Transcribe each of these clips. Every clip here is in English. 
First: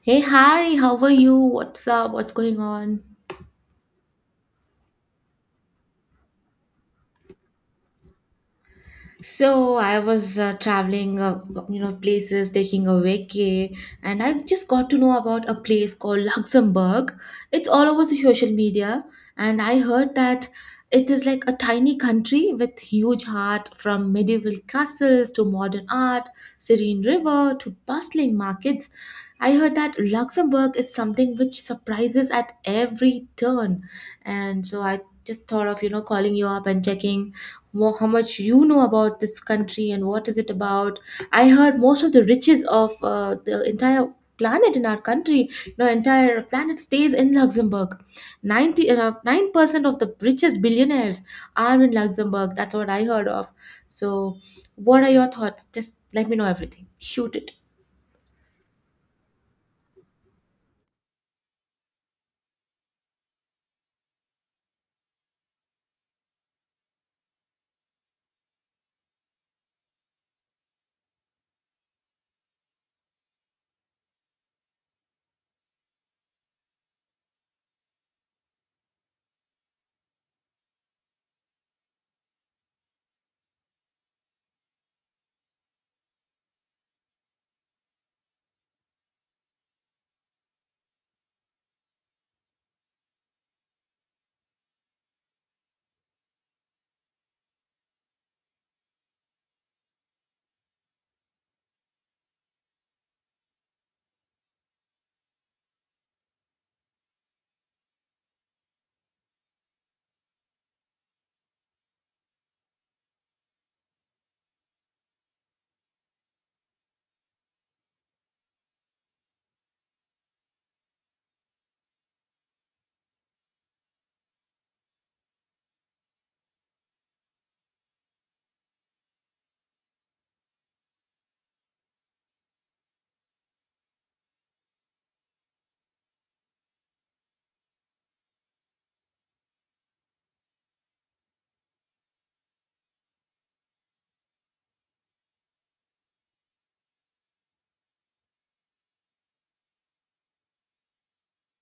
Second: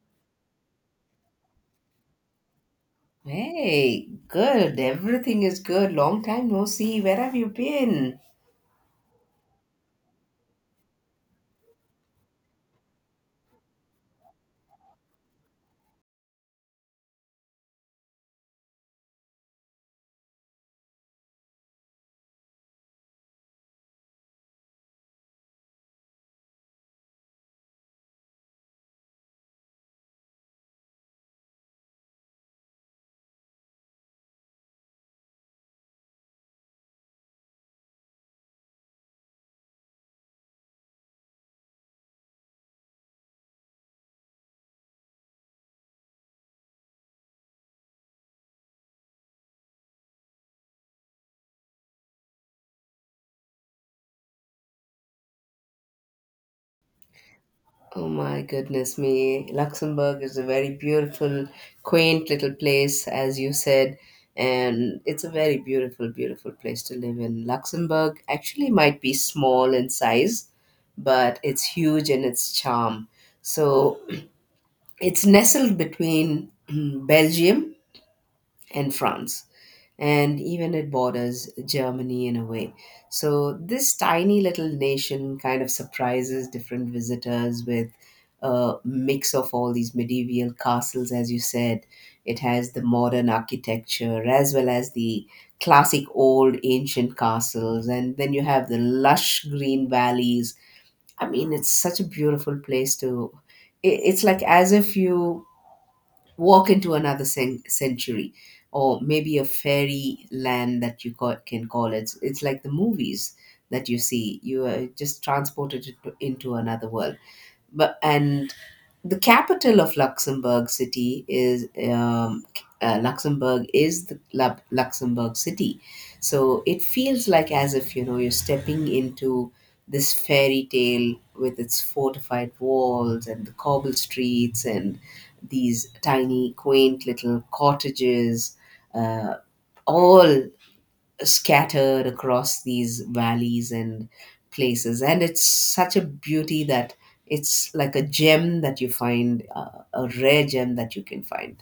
Hey, hi, how are you? What's up? What's going on? Hey, good. Everything is good. Long time no see. Where have you been? So I was traveling, places, taking a vacay, and I just got to know about a place called Luxembourg. It's all over the social media, and I heard that it is like a tiny country with huge heart, from medieval castles to modern art, serene river to bustling markets. I heard that Luxembourg is something which surprises at every turn, and so I just thought of calling you up and checking how much you know about this country and what is it about. I heard most of the riches of the entire planet in our country, you know, entire planet stays in Luxembourg. 9% of the richest billionaires are in Luxembourg. That's what I heard of. So, what are your thoughts? Just let me know everything. Shoot it. Oh my goodness me. Luxembourg is a very beautiful, quaint little place, as you said. And it's a very beautiful, beautiful place to live in. Luxembourg actually might be small in size, but it's huge in its charm. So it's nestled between Belgium and France, and even it borders Germany in a way. So this tiny little nation kind of surprises different visitors with a mix of all these medieval castles, as you said. It has the modern architecture as well as the classic old ancient castles, and then you have the lush green valleys. I mean, it's such a beautiful place to. It's like as if you walk into another century, or maybe a fairy land that you can call it. It's like the movies that you see. You are just transported into another world. But and the capital of Luxembourg City is Luxembourg is the Luxembourg City, so it feels like as if you're stepping into this fairy tale with its fortified walls and the cobble streets and these tiny, quaint little cottages, uh, all scattered across these valleys and places. And it's such a beauty that it's like a gem that you find, a rare gem that you can find.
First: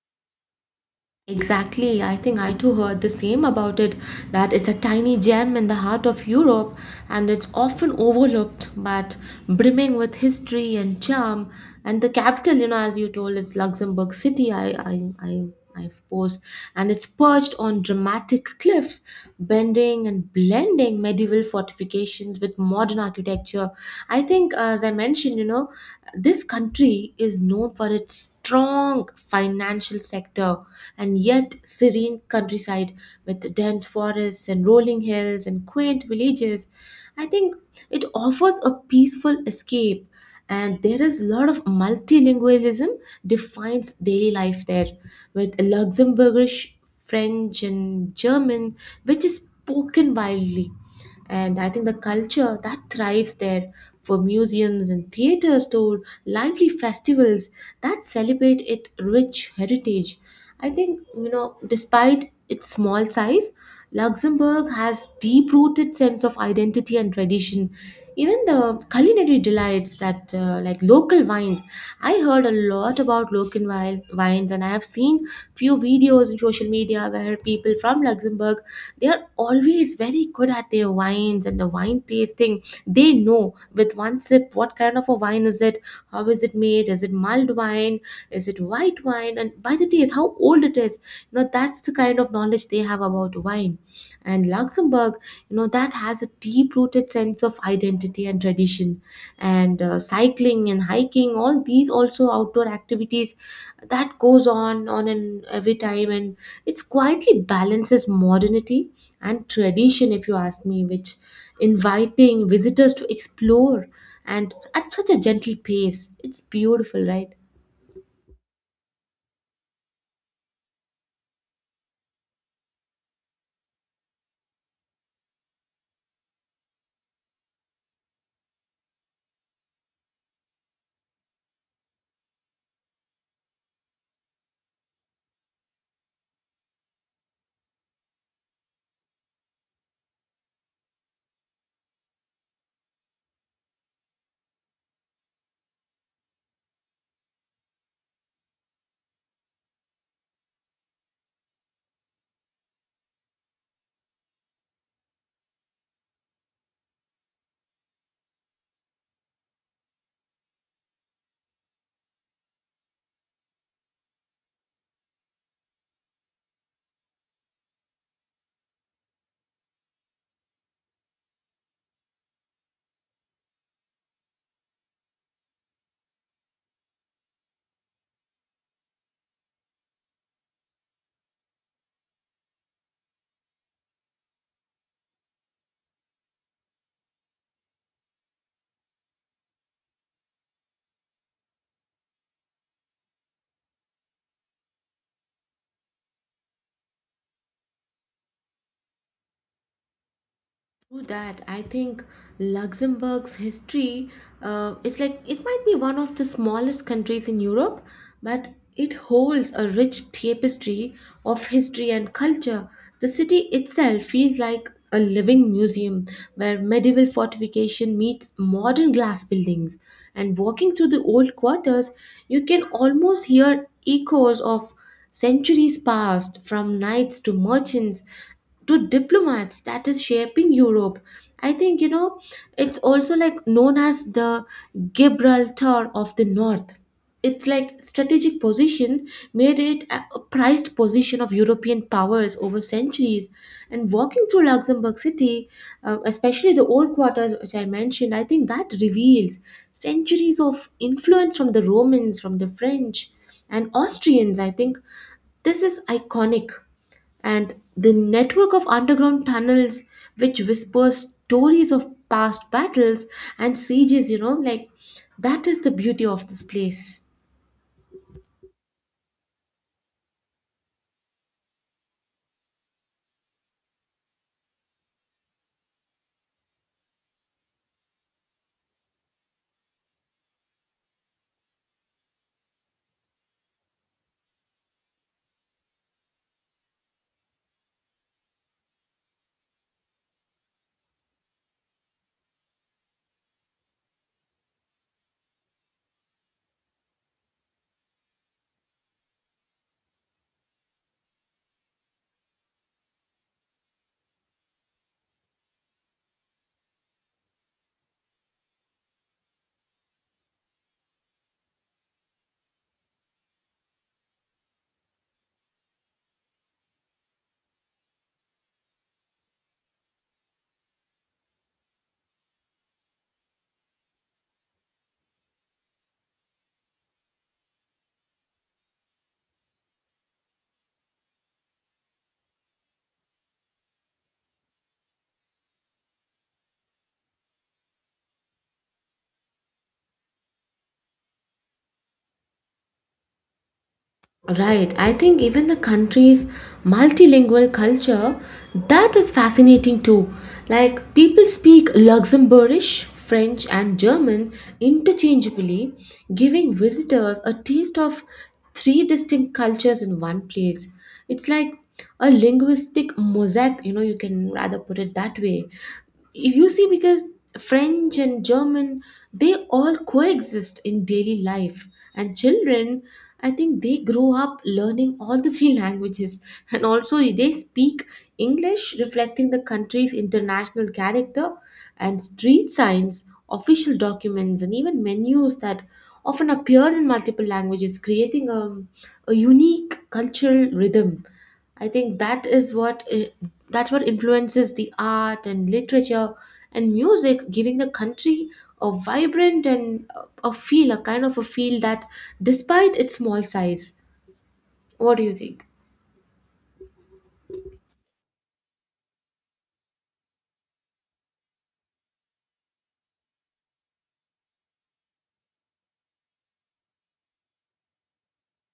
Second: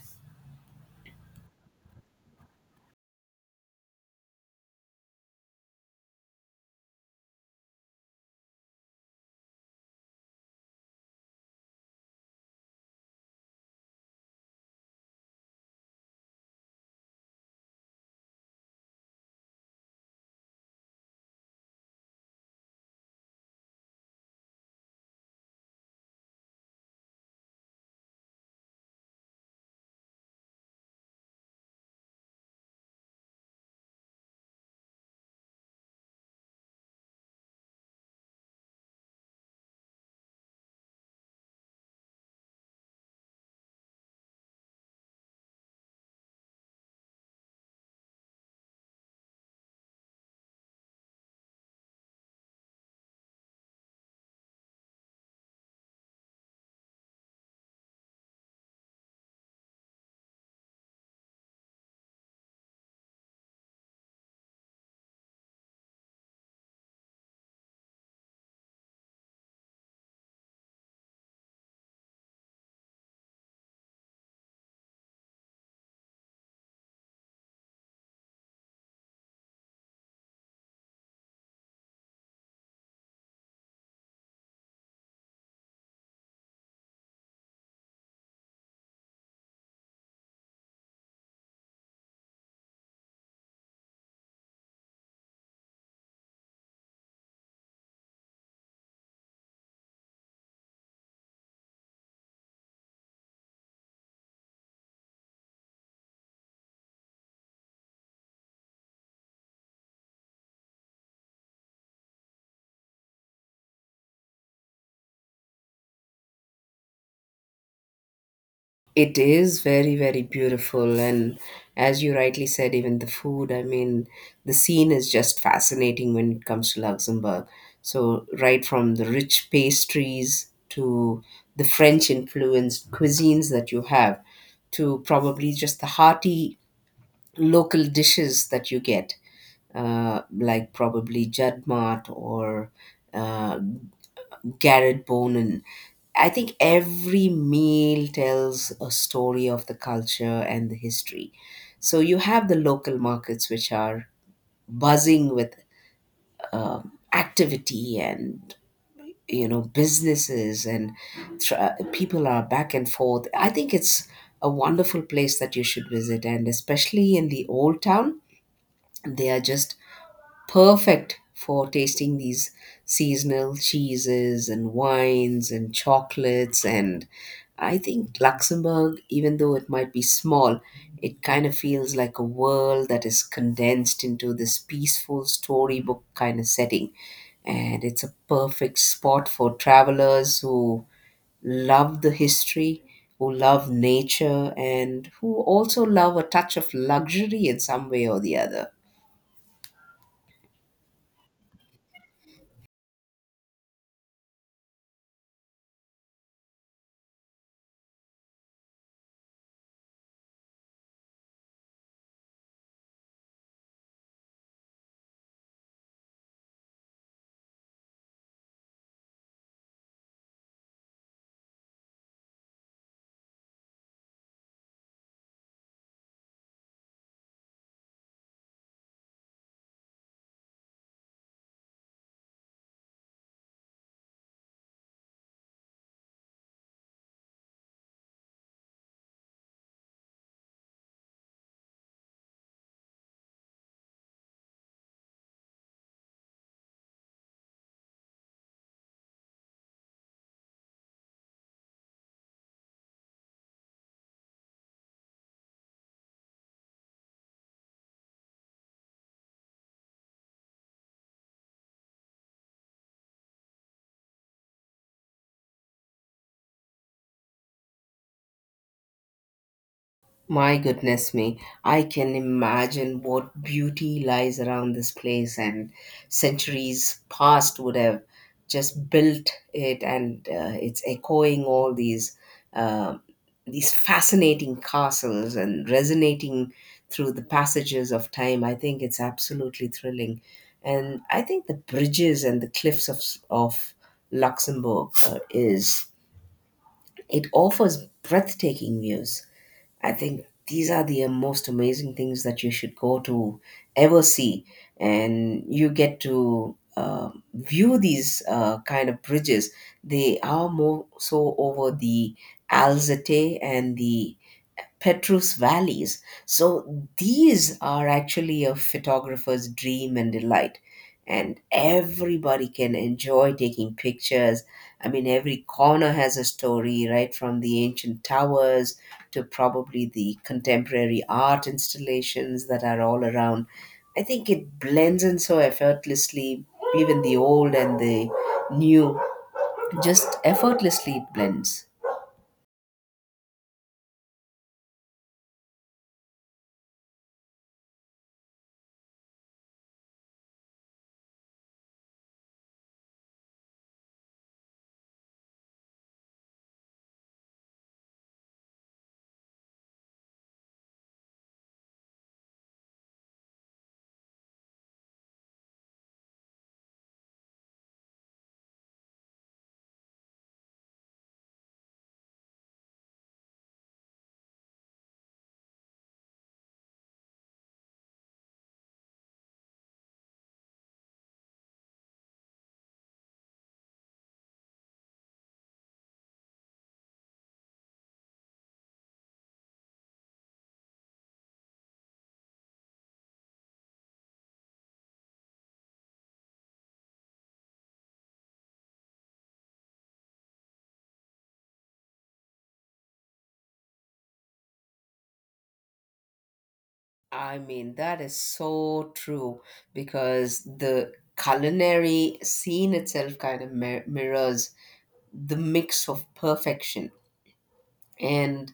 Exactly, I think I too heard the same about it, that it's a tiny gem in the heart of Europe, and it's often overlooked but brimming with history and charm. And the capital, you know, as you told, is Luxembourg City, I suppose, and it's perched on dramatic cliffs, bending and blending medieval fortifications with modern architecture. I think, as I mentioned, you know, this country is known for its strong financial sector and yet serene countryside with dense forests and rolling hills and quaint villages. I think it offers a peaceful escape, and there is a lot of multilingualism defines daily life there, with Luxembourgish, French, and German, which is spoken widely. And I think the culture that thrives there, for museums and theaters to lively festivals that celebrate its rich heritage. I think, you know, despite its small size, Luxembourg has deep-rooted sense of identity and tradition. Even the culinary delights that like local wines. I heard a lot about local wines, and I have seen few videos in social media where people from Luxembourg, they are always very good at their wines and the wine tasting. They know with one sip what kind of a wine is it, how is it made, is it mulled wine, is it white wine, and by the taste how old it is. You know, that's the kind of knowledge they have about wine. And Luxembourg, you know, that has a deep rooted sense of identity and tradition, and cycling and hiking, all these also outdoor activities that goes on and every time. And it's quietly balances modernity and tradition, if you ask me, which inviting visitors to explore and at such a gentle pace. It's beautiful, right? It is very, very beautiful. And as you rightly said, even the food, I mean, the scene is just fascinating when it comes to Luxembourg. So right from the rich pastries to the French influenced cuisines that you have, to probably just the hearty local dishes that you get, like probably Judmart or uh, Garrett Bonin. I think every meal tells a story of the culture and the history. So you have the local markets which are buzzing with activity and, you know, businesses and people are back and forth. I think it's a wonderful place that you should visit, and especially in the old town, they are just perfect for tasting these seasonal cheeses and wines and chocolates. And I think Luxembourg, even though it might be small, it kind of feels like a world that is condensed into this peaceful storybook kind of setting. And it's a perfect spot for travelers who love the history, who love nature, and who also love a touch of luxury in some way or the other. True that. I think Luxembourg's history, it's like it might be one of the smallest countries in Europe, but it holds a rich tapestry of history and culture. The city itself feels like a living museum where medieval fortification meets modern glass buildings. And walking through the old quarters, you can almost hear echoes of centuries past, from knights to merchants to diplomats that is shaping Europe. I think, you know, it's also like known as the Gibraltar of the North. It's like strategic position made it a prized position of European powers over centuries. And walking through Luxembourg City, especially the old quarters which I mentioned, I think that reveals centuries of influence from the Romans, from the French, and Austrians. I think this is iconic, and the network of underground tunnels which whispers stories of past battles and sieges, you know, like that is the beauty of this place. My goodness me, I can imagine what beauty lies around this place, and centuries past would have just built it, and it's echoing all uh, these fascinating castles and resonating through the passages of time. I think it's absolutely thrilling, and I think the bridges and the cliffs of of Luxembourg, is it offers breathtaking views. I think these are the most amazing things that you should go to ever see, and you get to view these, kind of bridges. They are more so over the Alzate and the Petrus valleys. So these are actually a photographer's dream and delight. And everybody can enjoy taking pictures. I mean, every corner has a story, right? From the ancient towers to probably the contemporary art installations that are all around. I think it blends in so effortlessly, even the old and the new, just effortlessly it blends. Right. I think even the country's multilingual culture, that is fascinating too. Like people speak Luxembourgish, French, and German interchangeably, giving visitors a taste of three distinct cultures in one place. It's like a linguistic mosaic, you know, you can rather put it that way, you see, because French and German, they all coexist in daily life. And children, I think they grow up learning all the three languages, and also they speak English, reflecting the country's international character. And street signs, official documents, and even menus that often appear in multiple languages, creating a unique cultural rhythm. I think that is what that's what influences the art and literature and music, giving the country a vibrant and a feel, a kind of a feel that, despite its small size, what do you think? I mean, that is so true because the culinary scene itself kind of mirrors the mix of perfection. And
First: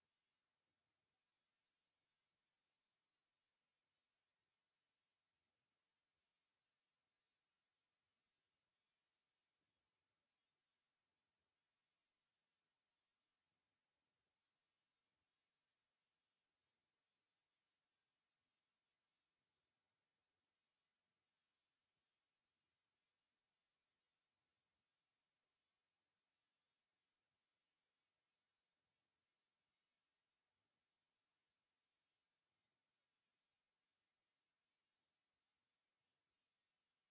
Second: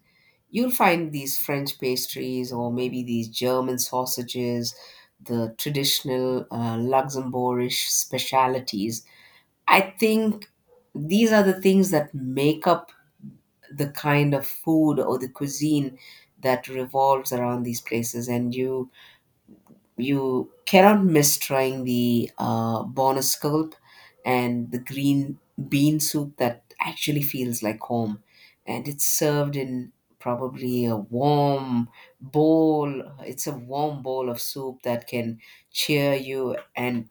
you'll find these French pastries or maybe these German sausages, the traditional, Luxembourgish specialities. I think these are the things that make up the kind of food or the cuisine that revolves around these places. And you cannot miss trying the bonus scallop and the green bean soup that actually feels like home. And it's served in probably a warm bowl. It's a warm bowl of soup that can cheer you. And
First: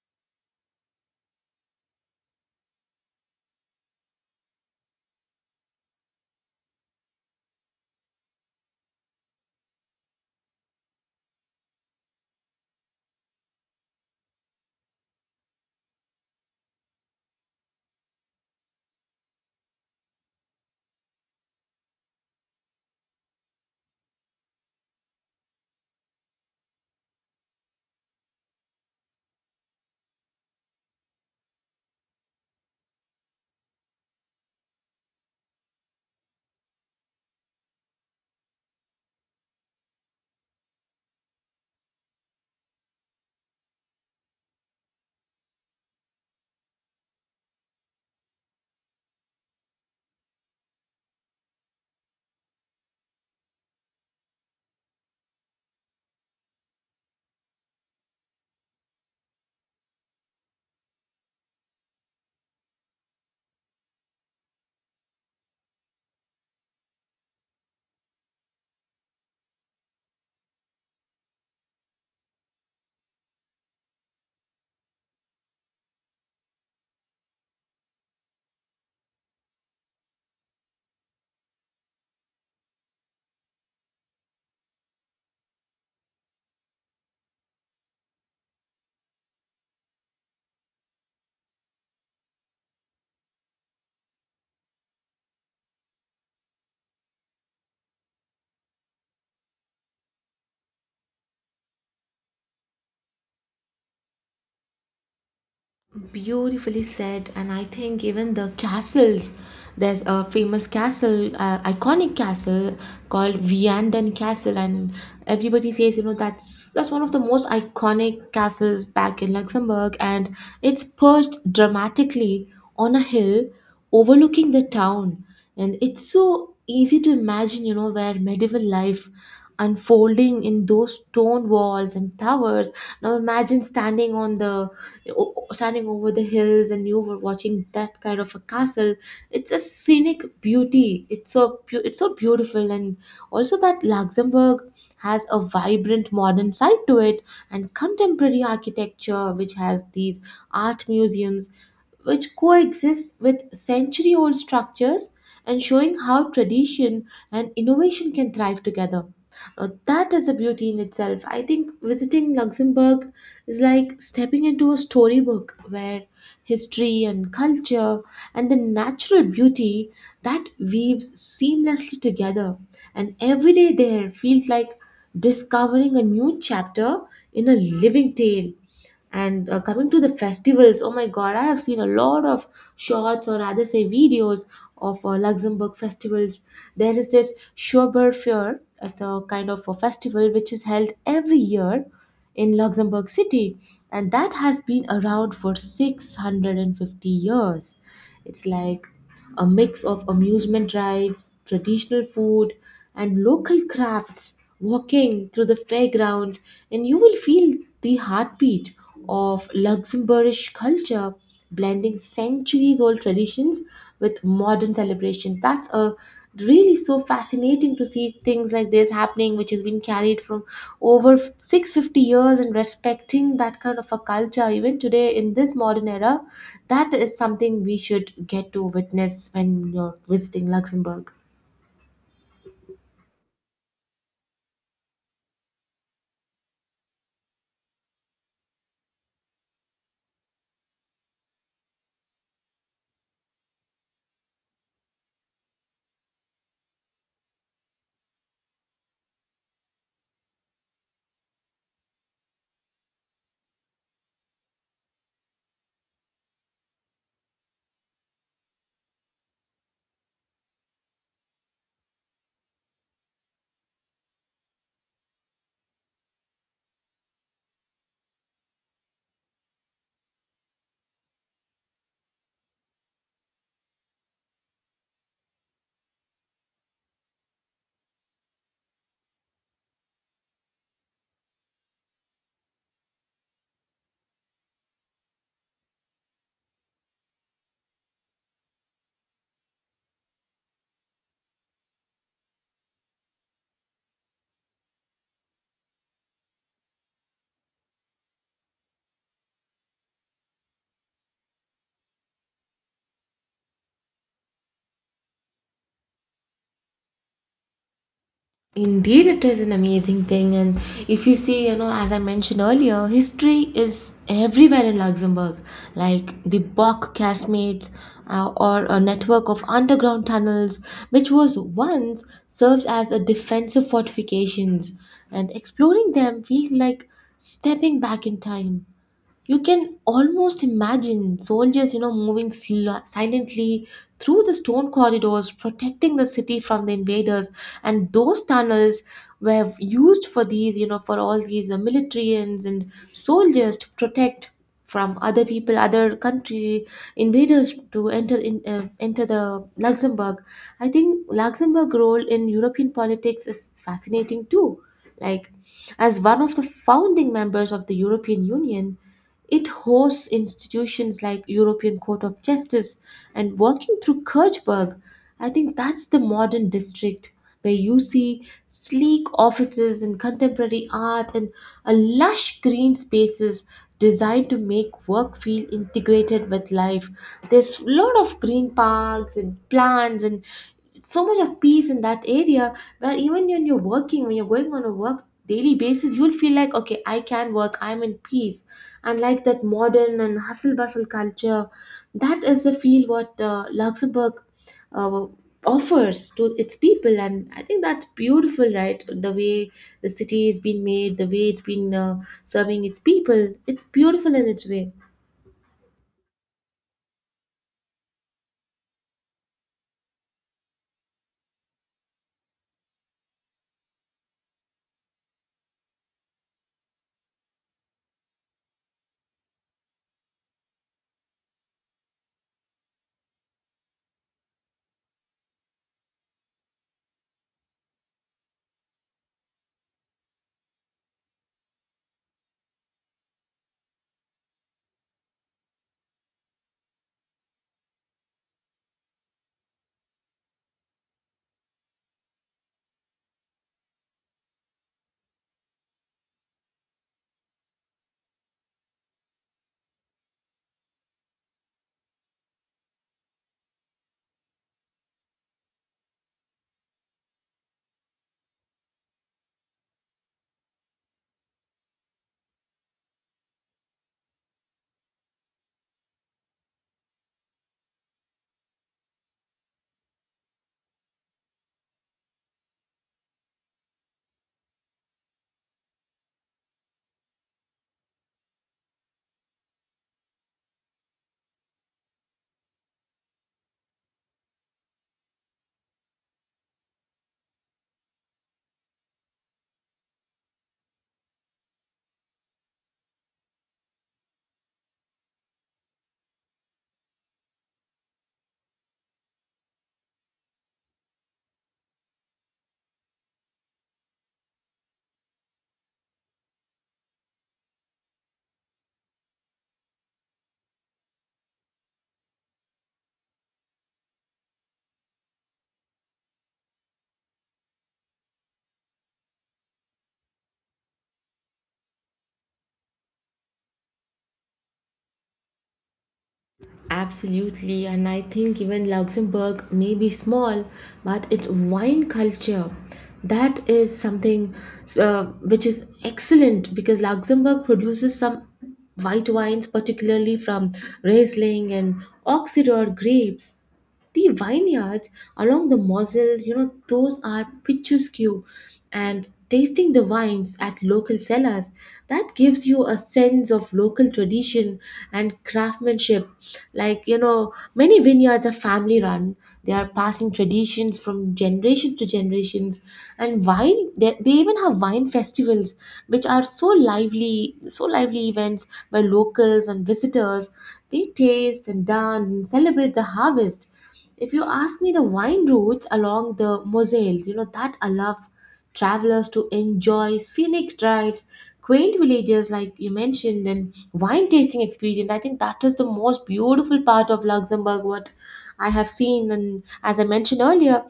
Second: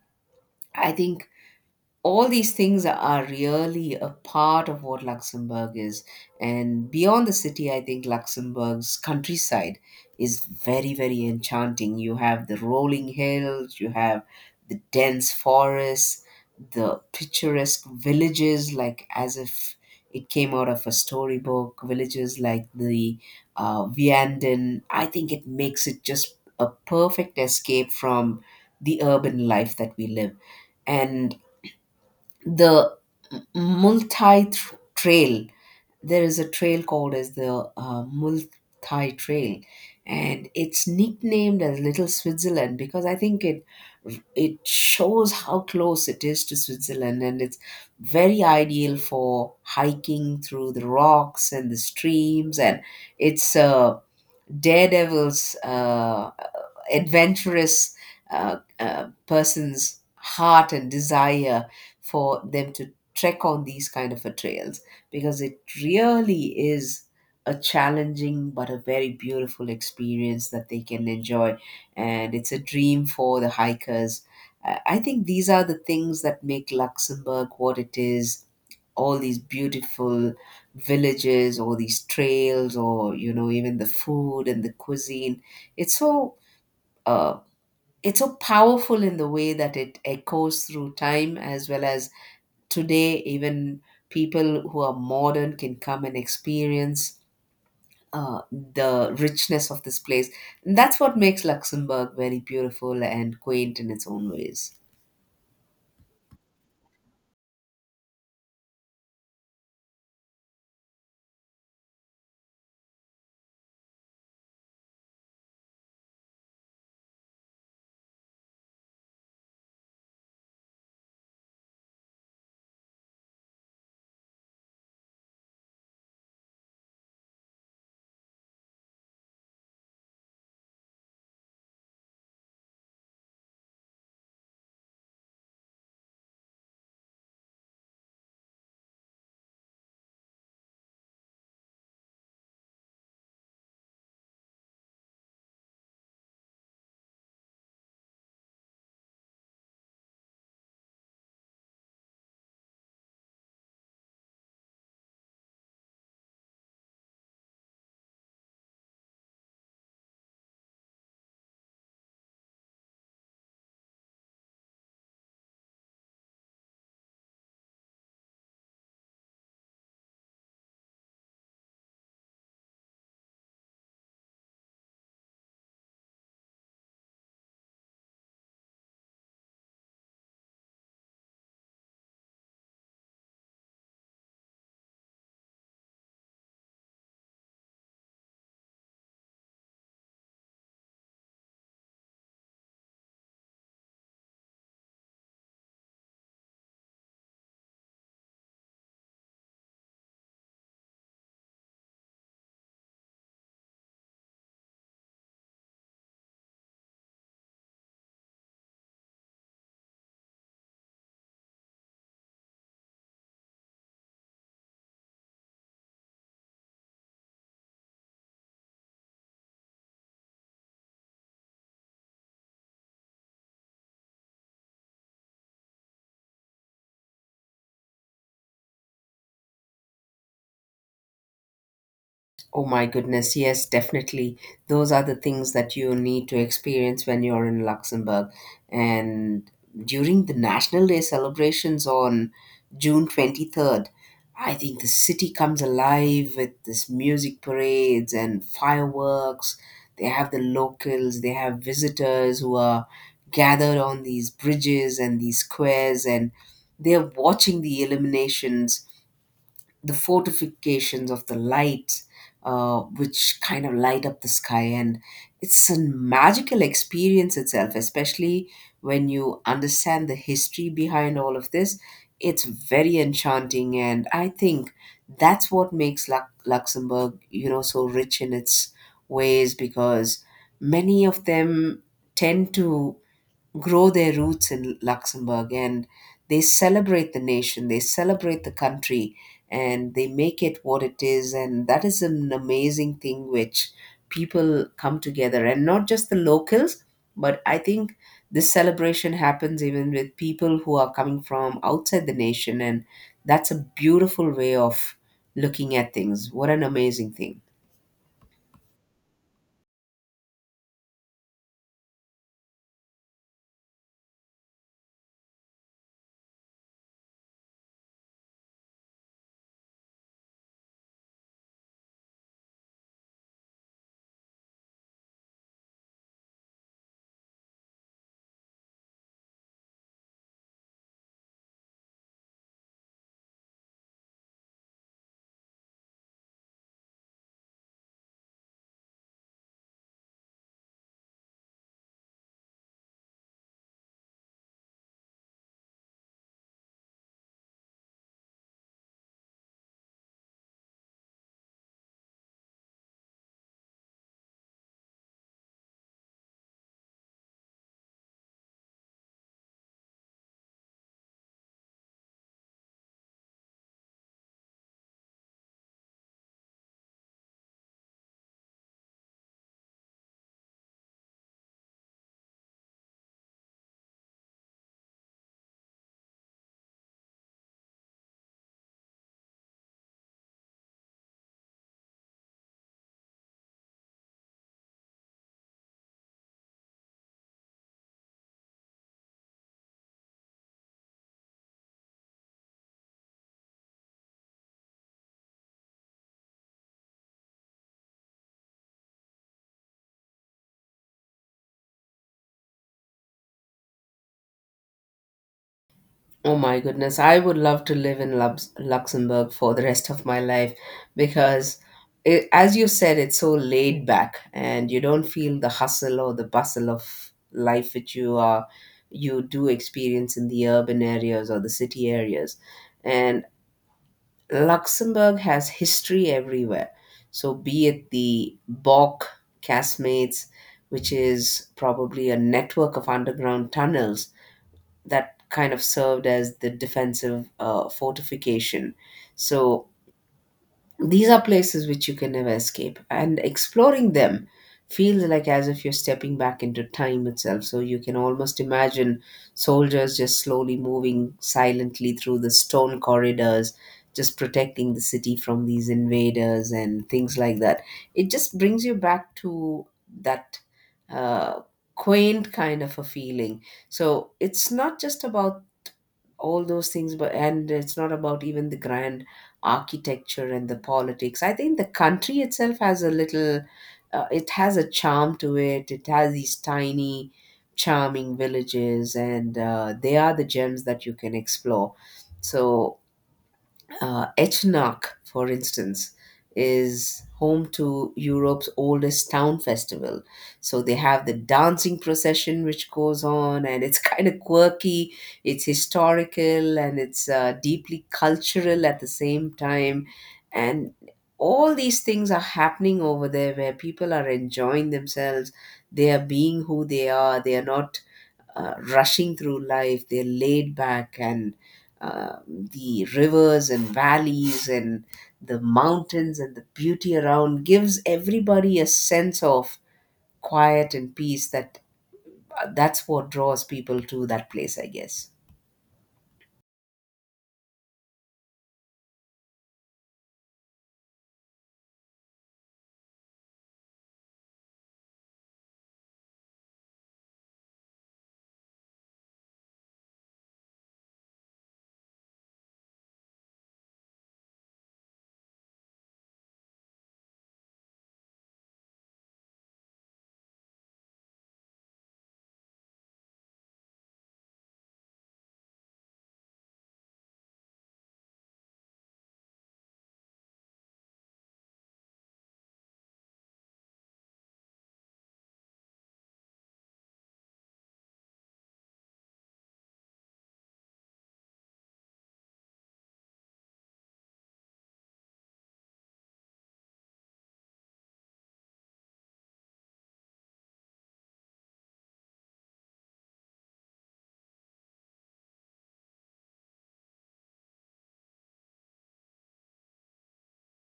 I think all these things are really a part of what Luxembourg is. And beyond the city, I think Luxembourg's countryside is very, very enchanting. You have the rolling hills, you have the dense forests, the picturesque villages, like as if it came out of a storybook, villages like the Vianden. I think it makes it just a perfect escape from the urban life that we live. And the M- trail, there is a trail called as the multi trail, and it's nicknamed as little Switzerland, because I think it shows how close it is to Switzerland. And it's very ideal for hiking through the rocks and the streams, and it's a daredevil's, adventurous, person's heart and desire for them to trek on these kind of a trails, because it really is a challenging but a very beautiful experience that they can enjoy. And it's a dream for the hikers. I think these are the things that make Luxembourg what it is, all these beautiful villages, all these trails, or, you know, even the food and the cuisine. It's so uh, it's so powerful in the way that it echoes through time, as well as today even people who are modern can come and experience the richness of this place. And that's what makes Luxembourg very beautiful and quaint in its own ways. Beautifully said, and I think even the castles. There's a famous castle, iconic castle called Vianden Castle, and everybody says, you know, that's one of the most iconic castles back in Luxembourg, and it's perched dramatically on a hill overlooking the town, and it's so easy to imagine, you know, where medieval life unfolding in those stone walls and towers. Now imagine standing on the standing over the hills and you were watching that kind of a castle. It's a scenic beauty. It's so it's so beautiful. And also that Luxembourg has a vibrant modern side to it, and contemporary architecture which has these art museums, which coexists with century old structures, and showing how tradition and innovation can thrive together. Now, that is a beauty in itself. I think visiting Luxembourg is like stepping into a storybook where history and culture and the natural beauty that weaves seamlessly together. And every day there feels like discovering a new chapter in a living tale. And coming to the festivals, oh my god, I have seen a lot of shorts, or rather say videos of Luxembourg festivals. There is this Schober Fair, it's a kind of a festival which is held every year in Luxembourg City, and that has been around for 650 years. It's like a mix of amusement rides, traditional food, and local crafts, walking through the fairgrounds, and you will feel the heartbeat of Luxembourgish culture, blending centuries old traditions with modern celebration. That's a really so fascinating to see things like this happening, which has been carried from over 650 years, and respecting that kind of a culture even today in this modern era. That is something we should get to witness when you're visiting Luxembourg. Oh my goodness, yes, definitely. Those are the things that you need to experience when you're in Luxembourg. And during the National Day celebrations on June 23rd, I think the city comes alive with this music parades and fireworks. They have the locals, they have visitors who are gathered on these bridges and these squares, and they're watching the illuminations, the fortifications of the light, which kind of light up the sky. And it's a magical experience itself, especially when you understand the history behind all of this. It's very enchanting. And I think that's what makes Luxembourg, you know, so rich in its ways, because many of them tend to grow their roots in Luxembourg, and they celebrate the nation, they celebrate the country, and they make it what it is. And that is an amazing thing, which people come together, and not just the locals, but I think this celebration happens even with people who are coming from outside the nation. And that's a beautiful way of looking at things. What an amazing thing. Indeed, it is an amazing thing. And if you see, you know, as I mentioned earlier, history is everywhere in Luxembourg, like the Bock casemates, or a network of underground tunnels, which was once served as a defensive fortifications. And exploring them feels like stepping back in time. You can almost imagine soldiers, you know, moving silently through the stone corridors, protecting the city from the invaders. And those tunnels were used for these, you know, for all these militarians and soldiers to protect from other people, other country invaders to enter in enter the Luxembourg. I think Luxembourg role in European politics is fascinating too, like as one of the founding members of the European Union. It hosts institutions like European Court of Justice, and walking through Kirchberg, I think that's the modern district where you see sleek offices and contemporary art and a lush green spaces designed to make work feel integrated with life. There's a lot of green parks and plants and so much of peace in that area, where even when you're working, when you're going on a work daily basis, you'll feel like, okay, I can work, I'm in peace. And like that modern and hustle bustle culture, that is the feel what Luxembourg uh, offers to its people. And I think that's beautiful, right? The way the city has been made, the way it's been serving its people, it's beautiful in its way. Oh my goodness, I would love to live in Luxembourg for the rest of my life, because, it, as you said, it's so laid back and you don't feel the hustle or the bustle of life which you are you do experience in the urban areas or the city areas. And Luxembourg has history everywhere. So be it the Bock castmates, which is probably a network of underground tunnels that kind of served as the defensive, fortification. So these are places which you can never escape, and exploring them feels like as if you're stepping back into time itself. So you can almost imagine soldiers just slowly moving silently through the stone corridors, just protecting the city from these invaders and things like that. It just brings you back to that. Uh, Quaint kind of a feeling. So it's not just about all those things, but and it's not about even the grand architecture and the politics. I think the country itself has a little, it has a charm to it. It has these tiny, charming villages, and they are the gems that you can explore. So Echnach, for instance, is home to Europe's oldest town festival. So they have the dancing procession which goes on, and it's kind of quirky, it's historical, and it's deeply cultural at the same time. And all these things are happening over there where people are enjoying themselves, they are being who they are not rushing through life, they're laid back. And the rivers and valleys and the mountains and the beauty around gives everybody a sense of quiet and peace that, that's what draws people to that place, I guess. Absolutely, and I think even Luxembourg may be small, but its wine culture, that is something uh, which is excellent, because Luxembourg produces some white wines, particularly from Riesling and Oxidor grapes. The vineyards along the Moselle, you know, those are picturesque, and tasting the wines at local cellars, that gives you a sense of local tradition and craftsmanship. Like, you know, many vineyards are family run. They are passing traditions from generation to generations. And wine, they even have wine festivals which are so lively, so lively events by locals and visitors. They taste and dance and celebrate the harvest. If you ask me, the wine routes along the Moselle, you know, that allow travelers to enjoy scenic drives, quaint villages like you mentioned, and wine tasting experience. I think that is the most beautiful part of Luxembourg, what I have seen. And as I mentioned earlier,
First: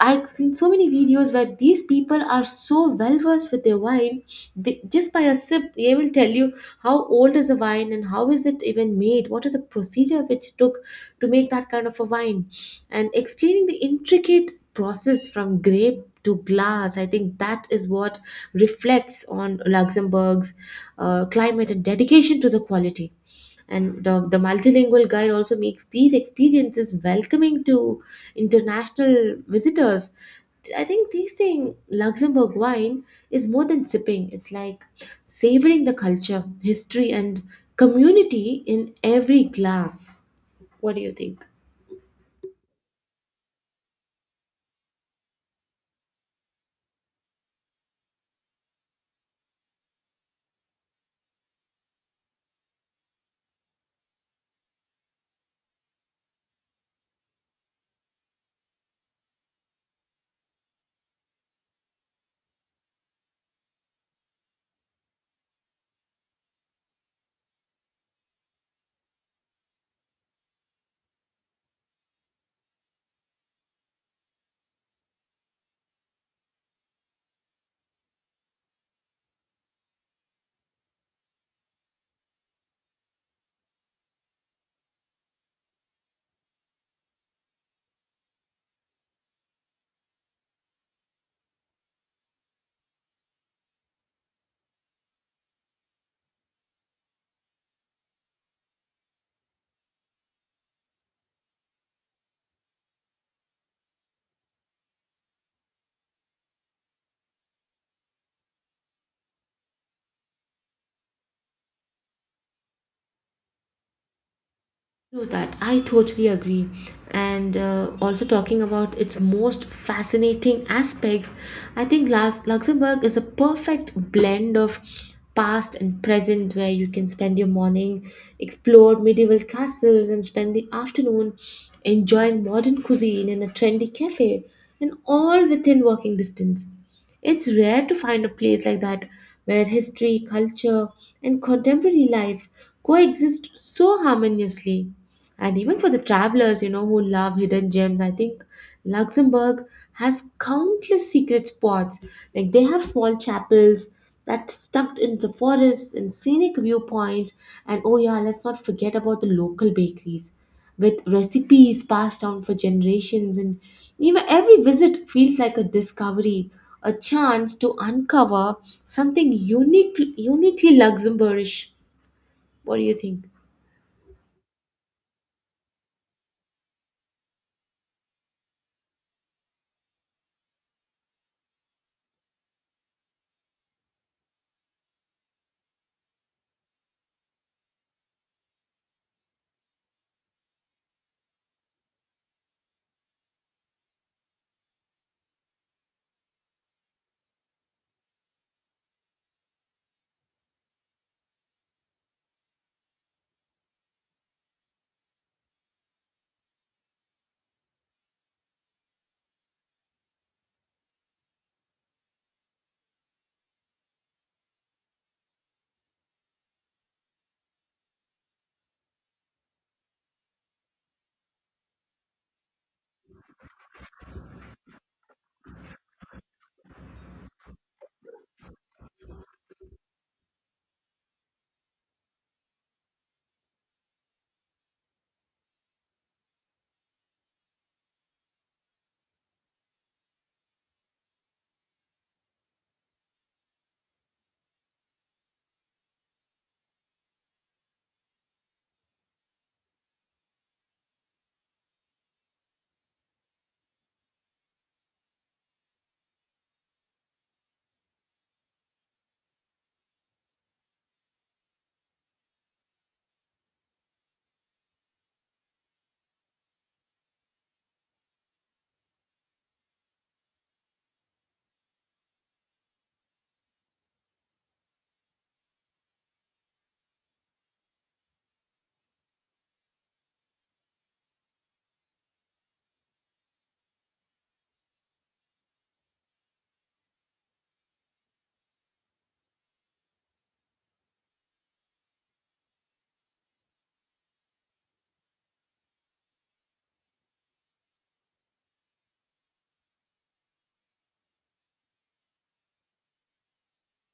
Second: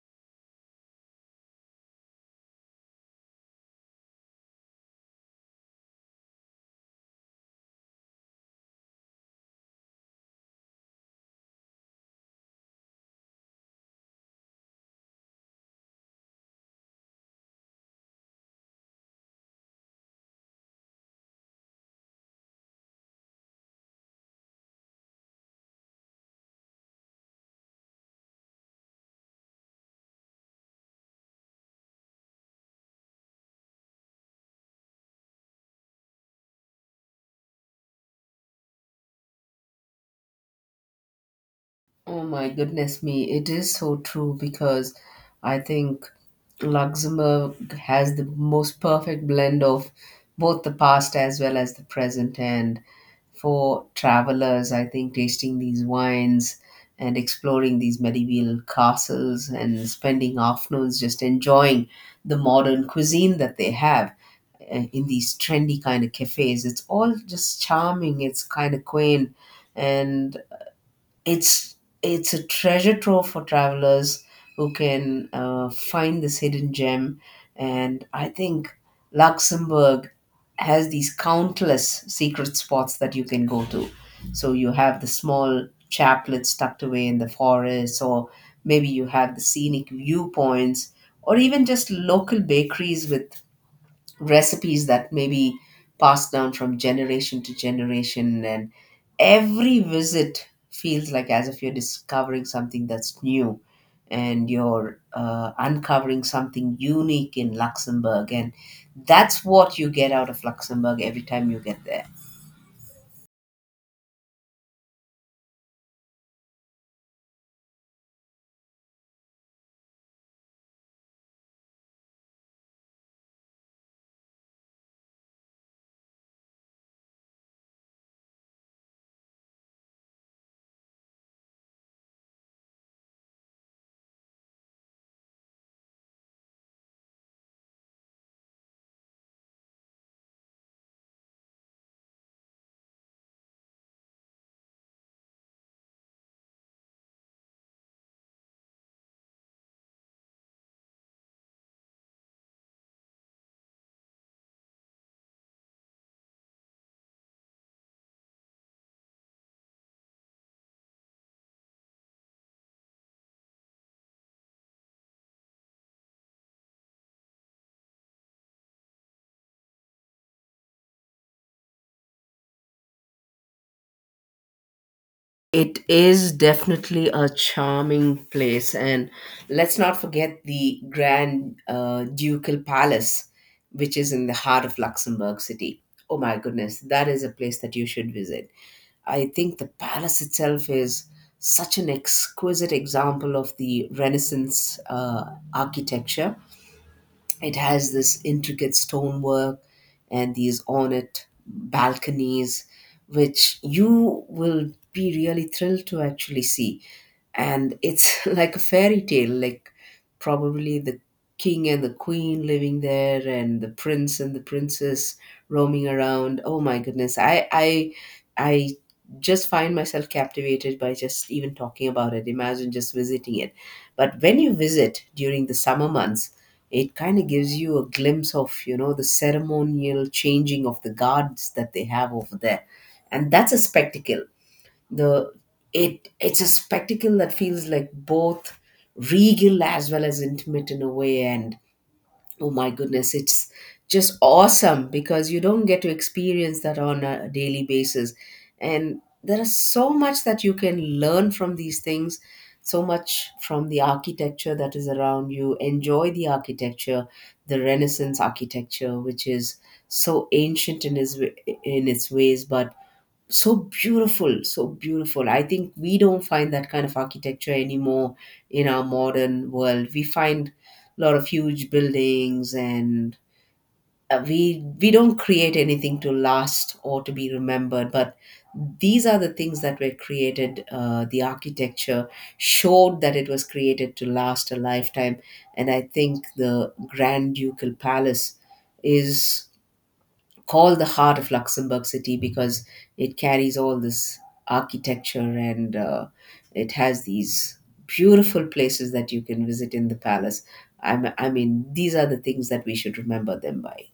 I've seen so many videos where these people are so well versed with their wine. They, just by a sip, they will tell you how old is the wine and how is it even made. What is the procedure which took to make that kind of a wine, and explaining the intricate process from grape to glass. I think that is what reflects on Luxembourg's climate and dedication to the quality and the multilingual guide also makes these experiences welcoming to international visitors. I think tasting Luxembourg wine is more than sipping. It's like savoring the culture, history, and community in every glass. What do you think? Oh my goodness me, it is so true, because I think Luxembourg has the most perfect blend of both the past as well as the present. And for travelers, I think, tasting these wines and exploring these medieval castles and spending afternoons just enjoying the modern cuisine that they have, in these trendy kind of cafes. It's all just charming, it's kind of quaint, and it's it's a treasure trove for travelers who can, find this hidden gem. And I think Luxembourg has these countless secret spots that you can go to. So you have the small chaplets tucked away in the forest, or maybe you have the scenic viewpoints, or even just local bakeries with recipes that may be passed down from generation to generation, and every visit feels like as if you're discovering something that's new and you're uncovering something unique in Luxembourg, and that's what you get out of Luxembourg every time you get there. True that. I totally agree. And also talking about its most fascinating aspects, I think Luxembourg is a perfect blend of past and present, where you can spend your morning, explore medieval castles, and spend the afternoon enjoying modern cuisine in a trendy cafe, and all within walking distance. It's rare to find a place like that where history, culture, and contemporary life coexist so harmoniously. And even for the travelers, you know, who love hidden gems, I think Luxembourg has countless secret spots. Like, they have small chapels that's tucked in the forests and scenic viewpoints. And oh yeah, let's not forget about the local bakeries with recipes passed on for generations, and even every visit feels like a discovery, a chance to uncover something unique, uniquely Luxembourgish. What do you think? It is definitely a charming place, and let's not forget the Grand Ducal Palace, which is in the heart of Luxembourg City. Oh my goodness, that is a place that you should visit. I think the palace itself is such an exquisite example of the Renaissance architecture. It has this intricate stonework and these ornate balconies, which you will be really thrilled to actually see. And it's like a fairy tale, like probably the king and the queen living there and the prince and the princess roaming around. Oh my goodness. I just find myself captivated by just even talking about it. Imagine just visiting it. But when you visit during the summer months, it kind of gives you a glimpse of, you know, the ceremonial changing of the guards that they have over there, and that's a spectacle. The it it's a spectacle that feels like both regal as well as intimate in a way. And oh my goodness, it's just awesome because you don't get to experience that on a daily basis. And there is so much that you can learn from these things, so much from the architecture that is around you. Enjoy the architecture, the Renaissance architecture, which is so ancient in its ways, but so beautiful. So beautiful. I think we don't find that kind of architecture anymore. In our modern world we find a lot of huge buildings, and we don't create anything to last or to be remembered. But these are the things that were created. The architecture showed that it was created to last a lifetime. And I think the Grand Ducal Palace is called the heart of Luxembourg City because it carries all this architecture, and it has these beautiful places that you can visit in the palace. I mean, these are the things that we should remember them by.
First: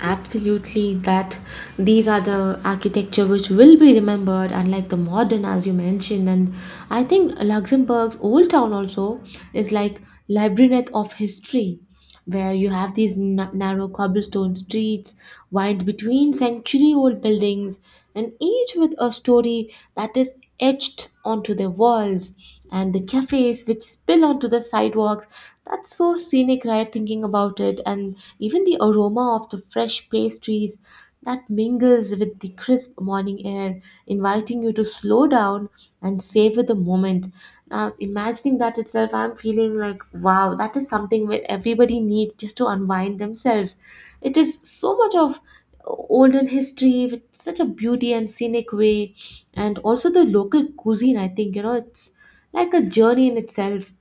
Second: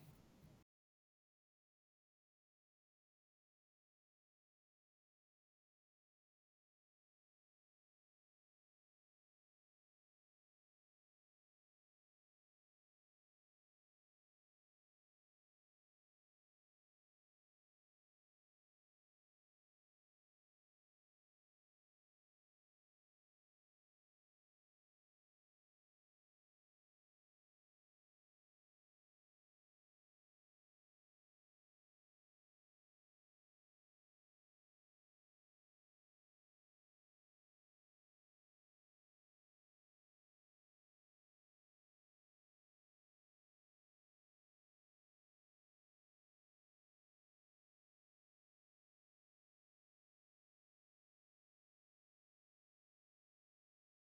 Absolutely, that these are the architecture which will be remembered, unlike the modern, as you mentioned. And I think Luxembourg's old town also is like labyrinth of history, where you have these narrow cobblestone streets wind between century-old buildings, and each with a story that is etched onto their walls, and the cafes which spill onto the sidewalks. That's so scenic, right? Thinking about it, and even the aroma of the fresh pastries that mingles with the crisp morning air, inviting you to slow down and savor the moment. Now, imagining that itself, I'm feeling like, wow, that is something where everybody needs just to unwind themselves. It is so much of olden history with such a beauty and scenic way, and also the local cuisine. I think, you know, it's like a journey in itself.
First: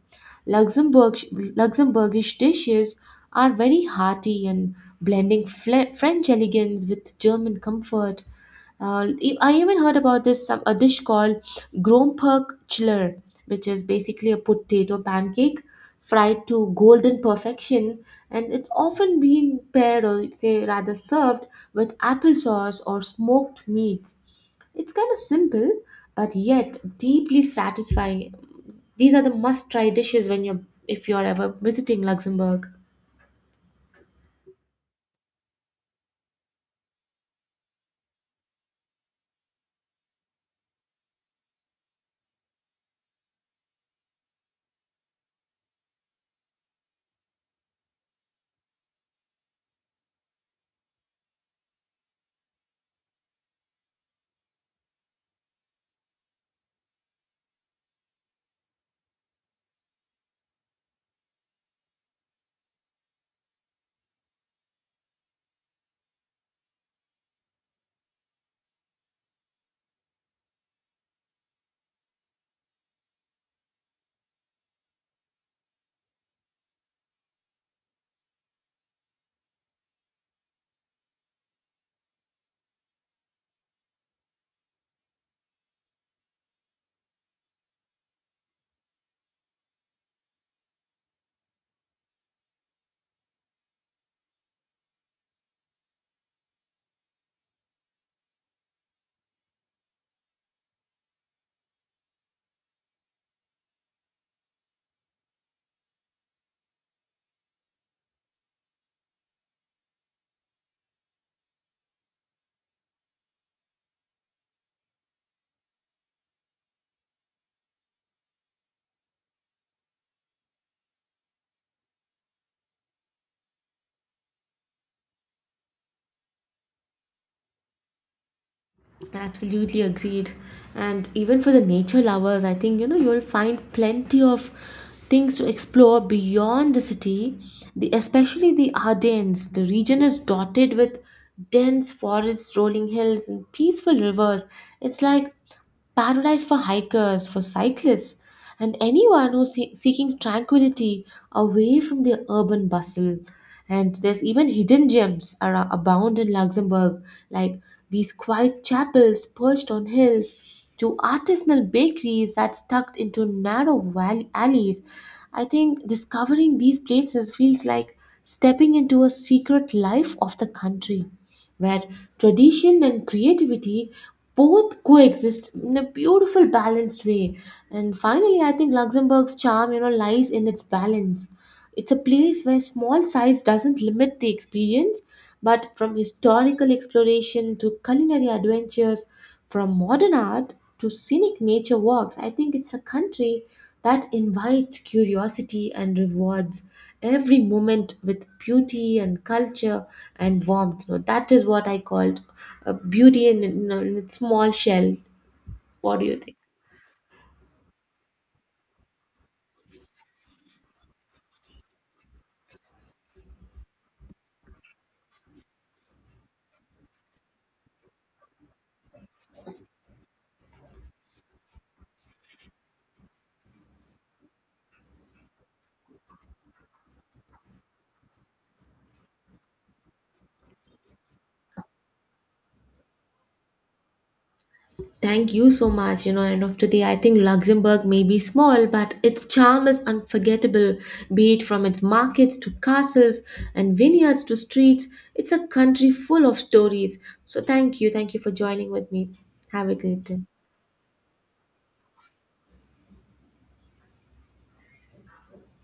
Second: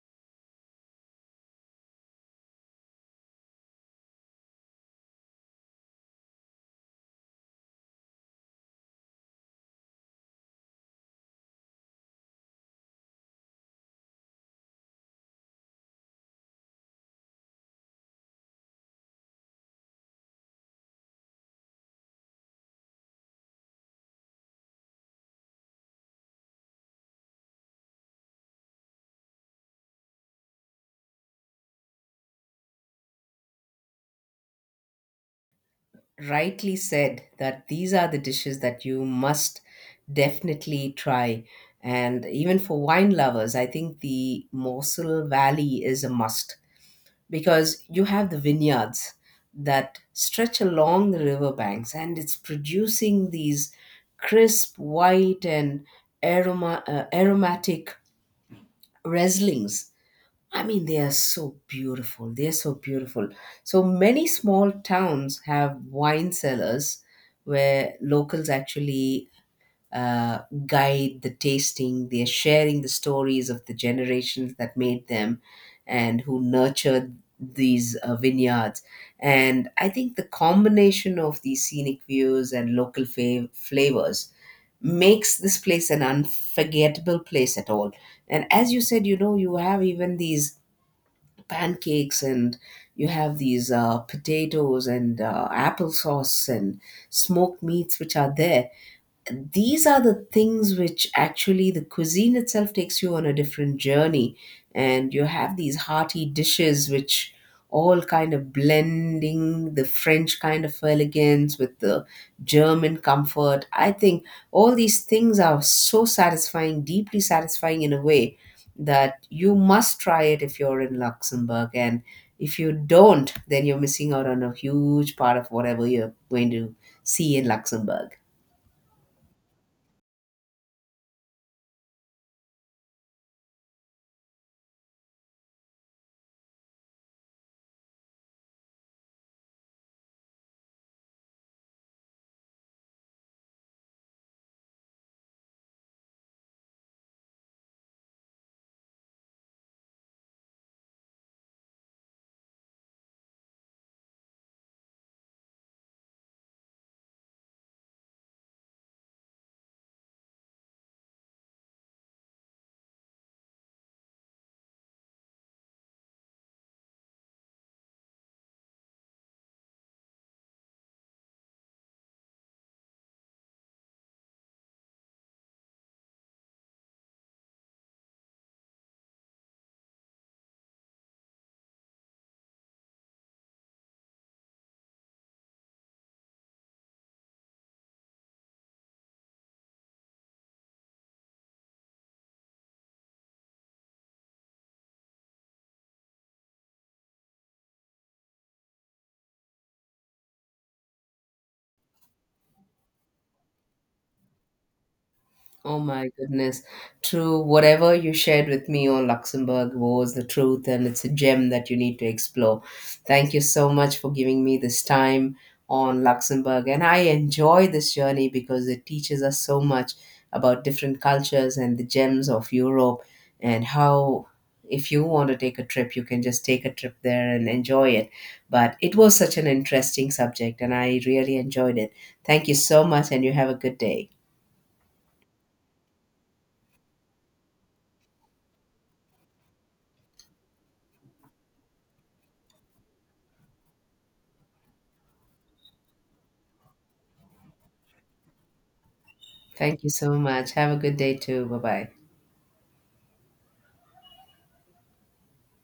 Luxembourg, Luxembourgish dishes are very hearty and blending French elegance with German comfort. I even heard about this some, a dish called Gromperk Chiller, which is basically a potato pancake fried to golden perfection, and it's often been paired, or say rather served, with applesauce or smoked meats. It's kind of simple, but yet deeply satisfying. These are the must-try dishes when you're, if you're ever visiting Luxembourg. Rightly said that these are the dishes that you must definitely try. And even for wine lovers, I think the Mosel Valley is a must, because you have the vineyards that stretch along the riverbanks and it's producing these crisp white and aromatic reslings. I mean, they are so beautiful. They are so beautiful. So many small towns have wine cellars where locals actually uh, guide the tasting. They're sharing the stories of the generations that made them and who nurtured these vineyards. And I think the combination of these scenic views and local flavors makes this place an unforgettable place at all. And as you said, you know, you have even these pancakes, and you have these potatoes and applesauce and smoked meats which are there. These are the things which actually the cuisine itself takes you on a different journey, and you have these hearty dishes which all kind of blending the French kind of elegance with the German comfort. I think all these things are so satisfying, deeply satisfying in a way, that you must try it if you're in Luxembourg. And if you don't, then you're missing out on a huge part of whatever you're going to see in Luxembourg. Absolutely agreed. And even for the nature lovers, I think, you know, you'll find plenty of things to explore beyond the city. The especially the Ardennes. The region is dotted with dense forests, rolling hills, and peaceful rivers. It's like paradise for hikers, for cyclists, and anyone who's seeking tranquility away from the urban bustle. And there's even hidden gems are abound in Luxembourg, like these quiet chapels perched on hills, to artisanal bakeries that tucked into narrow valley alleys. I think discovering these places feels like stepping into a secret life of the country, where tradition and creativity both coexist in a beautiful, balanced way. And finally, I think Luxembourg's charm, you know, lies in its balance. It's a place where small size doesn't limit the experience, but from historical exploration to culinary adventures, from modern art to scenic nature walks, I think it's a country that invites curiosity and rewards every moment with beauty and culture and warmth. You know, that is what I called beauty in, in its small shell. Oh What do my you think? goodness. True. Whatever you shared with me on Luxembourg was the truth, and it's a gem that you need to explore. Thank you so much for giving me this time on Luxembourg. And I enjoy this journey because it teaches us so much about different cultures and the gems of Europe, and how, if you want to take a trip, you can just take a trip there and enjoy it. But it was such an interesting subject, and I really enjoyed it. Thank you so much, and you have a good day. Thank you so much. You know, end of the day, I think Luxembourg may be small, but its charm is unforgettable. Be it from its markets to castles and vineyards to streets, it's a country full of stories. So thank you. Thank you for joining with me. Have a Thank you great so day. much. Have a good day too. Bye bye.